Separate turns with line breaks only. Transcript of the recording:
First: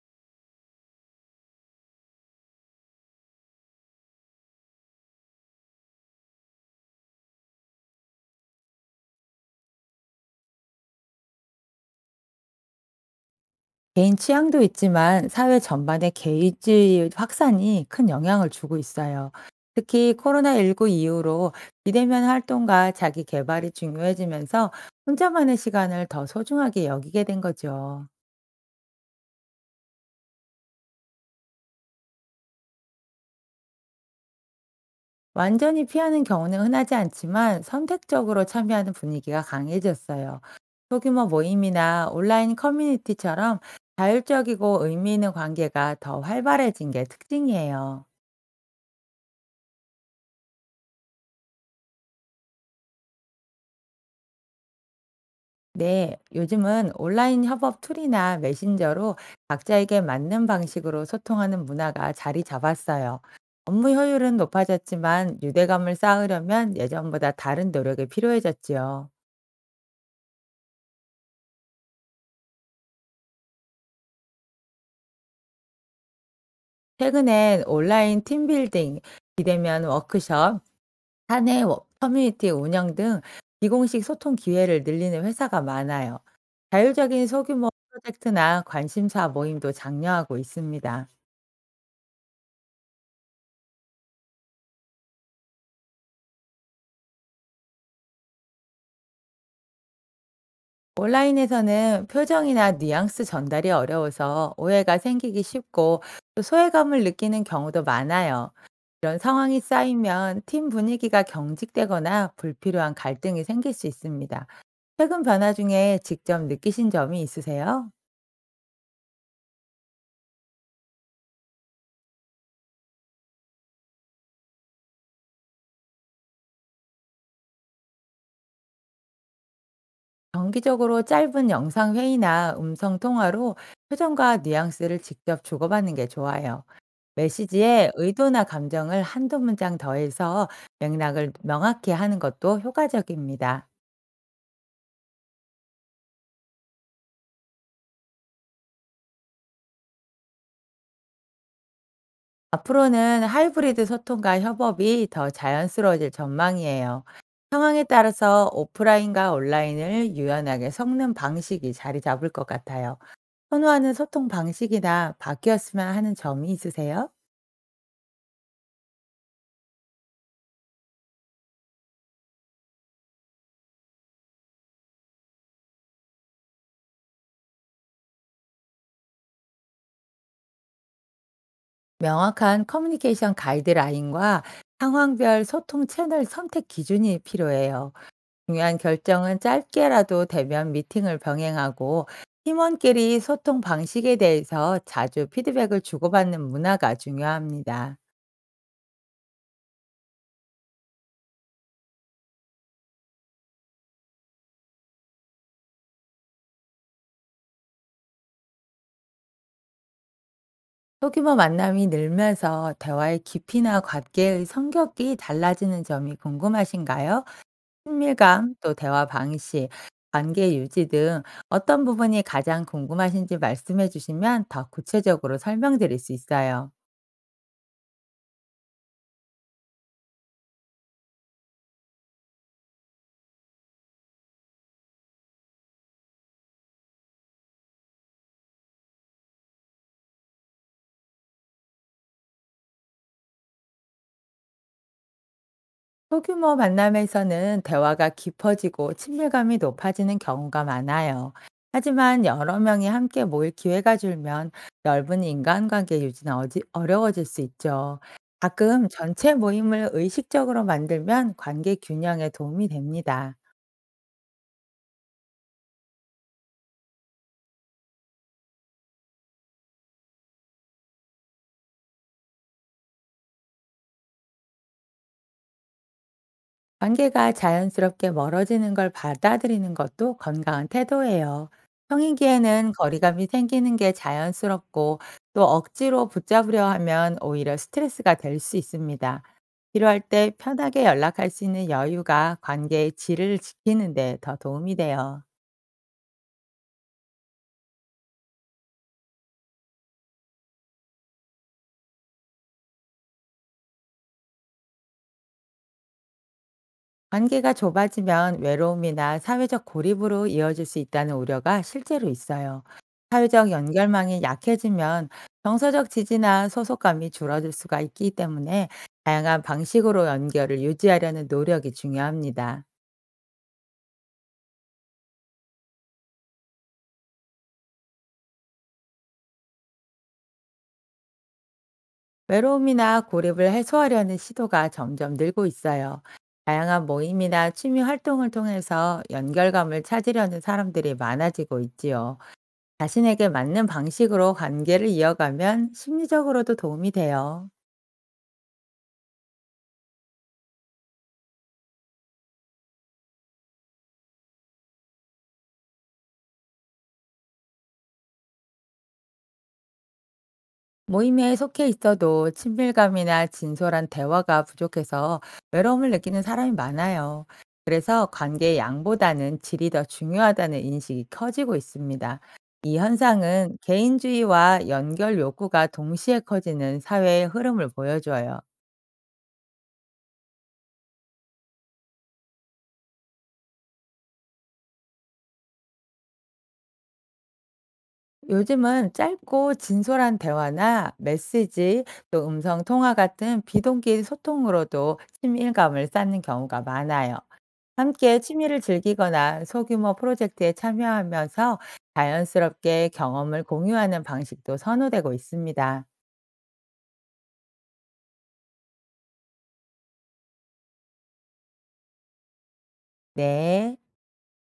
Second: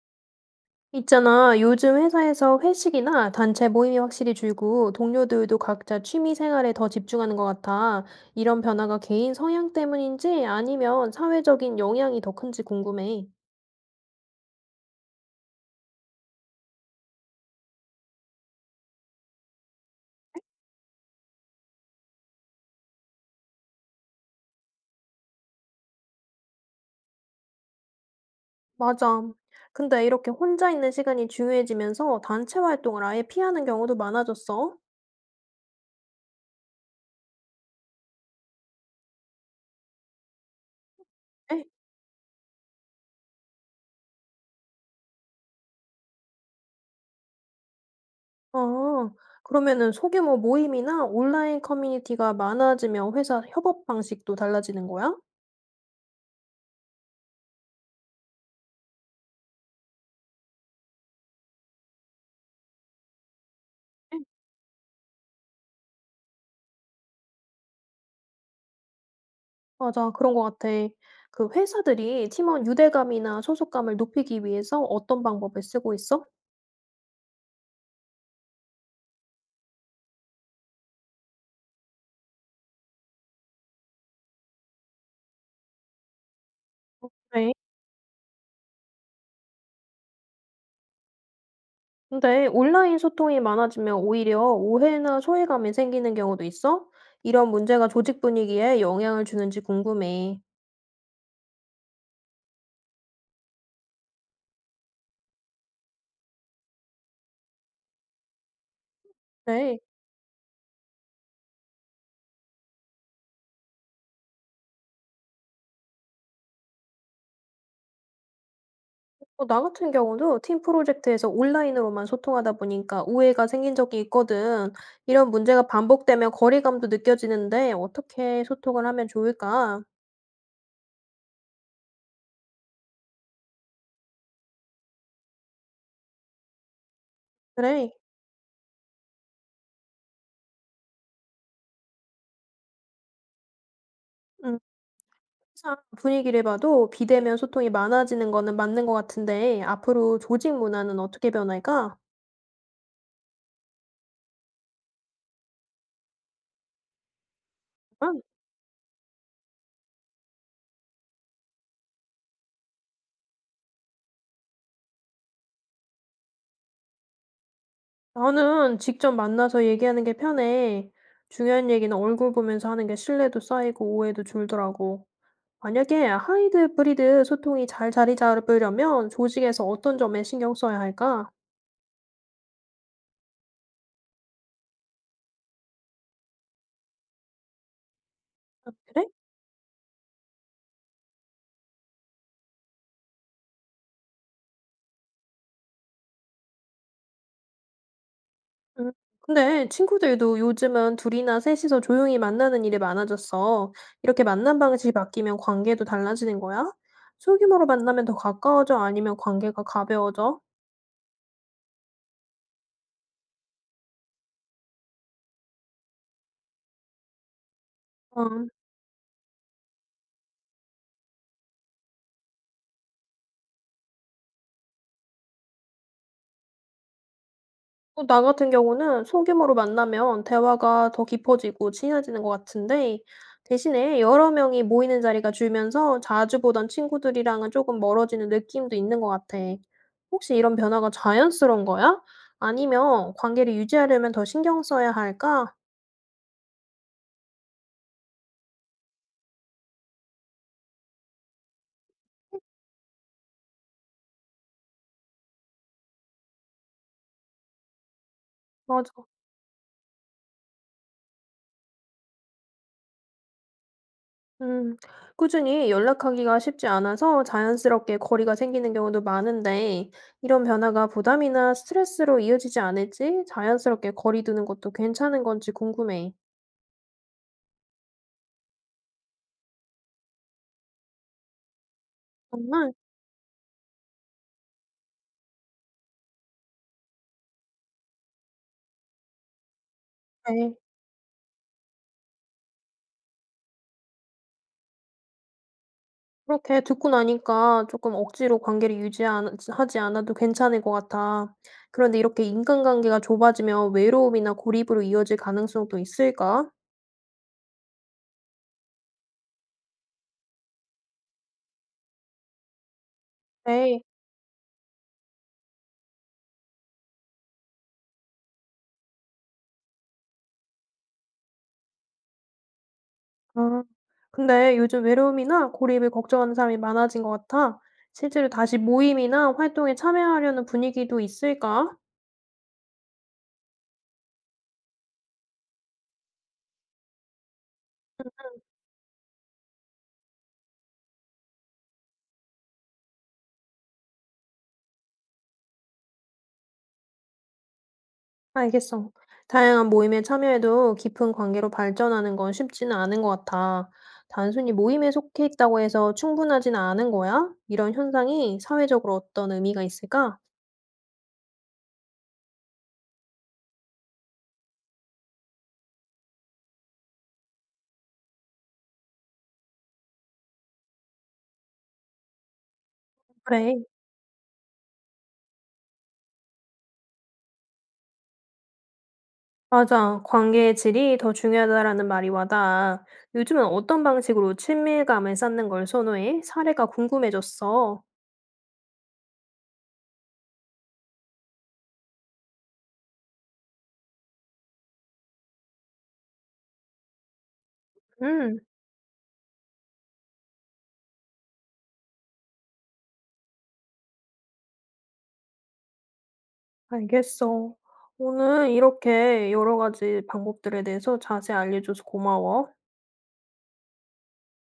있잖아, 요즘 회사에서 회식이나 단체 모임이 확실히 줄고 동료들도 각자 취미 생활에 더 집중하는 것 같아. 이런 변화가 개인 성향 때문인지 아니면 사회적인 영향이 더 큰지 궁금해.
개인 취향도 있지만 사회 전반의 게이지 확산이 큰 영향을 주고 있어요. 특히 코로나19 이후로 비대면 활동과 자기 개발이 중요해지면서 혼자만의 시간을 더 소중하게 여기게 된 거죠.
맞아. 근데 이렇게 혼자 있는 시간이 중요해지면서 단체 활동을 아예 피하는 경우도 많아졌어.
완전히 피하는 경우는 흔하지 않지만 선택적으로 참여하는 분위기가 강해졌어요. 소규모
에?
모임이나 온라인 커뮤니티처럼 자율적이고 의미 있는 관계가 더 활발해진 게 특징이에요.
아, 그러면은 소규모 모임이나 온라인 커뮤니티가 많아지면 회사 협업 방식도 달라지는 거야?
네, 요즘은 온라인 협업 툴이나 메신저로 각자에게 맞는 방식으로 소통하는 문화가 자리 잡았어요. 업무 효율은 높아졌지만 유대감을 쌓으려면 예전보다 다른 노력이 필요해졌지요.
맞아. 그런 것 같아. 그 회사들이 팀원 유대감이나 소속감을 높이기 위해서 어떤 방법을 쓰고 있어?
최근엔 온라인 팀빌딩, 비대면 워크숍, 사내 커뮤니티 운영 등 비공식 소통 기회를 늘리는 회사가 많아요. 자율적인
네.
소규모 프로젝트나 관심사 모임도 장려하고 있습니다.
근데 온라인 소통이 많아지면 오히려 오해나 소외감이 생기는 경우도 있어? 이런 문제가 조직 분위기에 영향을 주는지 궁금해.
온라인에서는 표정이나 뉘앙스 전달이 어려워서 오해가 생기기 쉽고 또 소외감을 느끼는 경우도 많아요. 이런 상황이
네.
쌓이면 팀 분위기가 경직되거나 불필요한 갈등이 생길 수 있습니다. 최근 변화 중에 직접 느끼신 점이 있으세요?
어, 나 같은 경우도 팀 프로젝트에서 온라인으로만 소통하다 보니까 오해가 생긴 적이 있거든. 이런 문제가 반복되면 거리감도 느껴지는데 어떻게 소통을 하면 좋을까?
정기적으로 짧은 영상 회의나 음성 통화로 표정과 뉘앙스를 직접 주고받는 게 좋아요. 메시지에
그래.
의도나 감정을 한두 문장 더해서 맥락을 명확히 하는 것도 효과적입니다.
음. 항상 분위기를 봐도 비대면 소통이 많아지는 거는 맞는 것 같은데 앞으로 조직 문화는 어떻게 변할까?
앞으로는 하이브리드 소통과 협업이 더 자연스러워질 전망이에요. 상황에
아,
따라서 오프라인과 온라인을 유연하게 섞는 방식이 자리 잡을 것 같아요. 선호하는 소통 방식이나 바뀌었으면 하는 점이 있으세요?
나는 직접 만나서 얘기하는 게 편해. 중요한 얘기는 얼굴 보면서 하는 게 신뢰도 쌓이고 오해도 줄더라고. 만약에 하이브리드 드 소통이 잘 자리 잡으려면 조직에서 어떤 점에 신경 써야 할까?
명확한 커뮤니케이션 가이드라인과 상황별 소통 채널 선택 기준이 필요해요. 중요한
그래?
결정은 짧게라도 대면 미팅을 병행하고 팀원끼리 소통 방식에 대해서 자주 피드백을 주고받는 문화가 중요합니다.
음. 근데 친구들도 요즘은 둘이나 셋이서 조용히 만나는 일이 많아졌어. 이렇게 만남 방식이 바뀌면 관계도 달라지는 거야? 소규모로 만나면 더 가까워져? 아니면 관계가 가벼워져?
소규모 만남이 늘면서 대화의 깊이나 관계의 성격이 달라지는 점이 궁금하신가요?
어.
친밀감, 또 대화 방식, 관계 유지 등 어떤 부분이 가장 궁금하신지 말씀해 주시면 더 구체적으로 설명드릴 수 있어요.
나 같은 경우는 소규모로 만나면 대화가 더 깊어지고 친해지는 것 같은데 대신에 여러 명이 모이는 자리가 줄면서 자주 보던 친구들이랑은 조금 멀어지는 느낌도 있는 것 같아. 혹시 이런 변화가 자연스러운 거야? 아니면 관계를 유지하려면 더 신경 써야 할까?
소규모 만남에서는 대화가 깊어지고 친밀감이 높아지는 경우가 많아요. 하지만 여러 명이 함께 모일 기회가 줄면 넓은 인간관계 유지는 어려워질 수 있죠. 가끔
맞아.
전체 모임을 의식적으로 만들면 관계 균형에 도움이 됩니다.
음. 꾸준히 연락하기가 쉽지 않아서 자연스럽게 거리가 생기는 경우도 많은데, 이런 변화가 부담이나 스트레스로 이어지지 않을지 자연스럽게 거리 두는 것도 괜찮은 건지 궁금해.
관계가 자연스럽게 멀어지는 걸 받아들이는 것도 건강한 태도예요. 성인기에는
정말?
거리감이 생기는 게 자연스럽고 또 억지로 붙잡으려 하면 오히려 스트레스가 될 수 있습니다. 필요할 때
네.
편하게 연락할 수 있는 여유가 관계의 질을 지키는 데 더 도움이 돼요.
그렇게 듣고 나니까 조금 억지로 관계를 유지하지 않아도 괜찮을 것 같아. 그런데 이렇게 인간관계가 좁아지면 외로움이나 고립으로 이어질 가능성도 있을까?
관계가 좁아지면 외로움이나 사회적 고립으로 이어질 수 있다는 우려가 실제로 있어요. 사회적
네.
연결망이 약해지면 정서적 지지나 소속감이 줄어들 수가 있기 때문에 다양한 방식으로 연결을 유지하려는 노력이 중요합니다.
아. 근데 요즘 외로움이나 고립을 걱정하는 사람이 많아진 것 같아. 실제로 다시 모임이나 활동에 참여하려는 분위기도 있을까?
외로움이나 고립을 해소하려는 시도가 점점 늘고 있어요. 다양한 모임이나 취미 활동을 통해서 연결감을 찾으려는 사람들이 많아지고 있지요. 자신에게 맞는 방식으로 관계를 이어가면 심리적으로도 도움이 돼요.
알겠어. 다양한 모임에 참여해도 깊은 관계로 발전하는 건 쉽지는 않은 것 같아. 단순히 모임에 속해 있다고 해서 충분하지는 않은 거야? 이런 현상이 사회적으로 어떤 의미가 있을까?
모임에 속해 있어도 친밀감이나 진솔한 대화가 부족해서 외로움을 느끼는 사람이 많아요. 그래서 관계의 양보다는 질이 더 중요하다는 인식이 커지고 있습니다. 이 현상은
그래,
개인주의와 연결 욕구가 동시에 커지는 사회의 흐름을 보여줘요.
맞아. 관계의 질이 더 중요하다라는 말이 와닿아. 요즘은 어떤 방식으로 친밀감을 쌓는 걸 선호해? 사례가 궁금해졌어.
요즘은 짧고 진솔한 대화나 메시지, 또 음성 통화 같은 비동기 소통으로도 친밀감을 쌓는 경우가 많아요. 함께
음,
취미를 즐기거나 소규모 프로젝트에 참여하면서 자연스럽게 경험을 공유하는 방식도 선호되고 있습니다.
알겠어. 오늘 이렇게 여러 가지 방법들에 대해서 자세히 알려줘서 고마워.
네.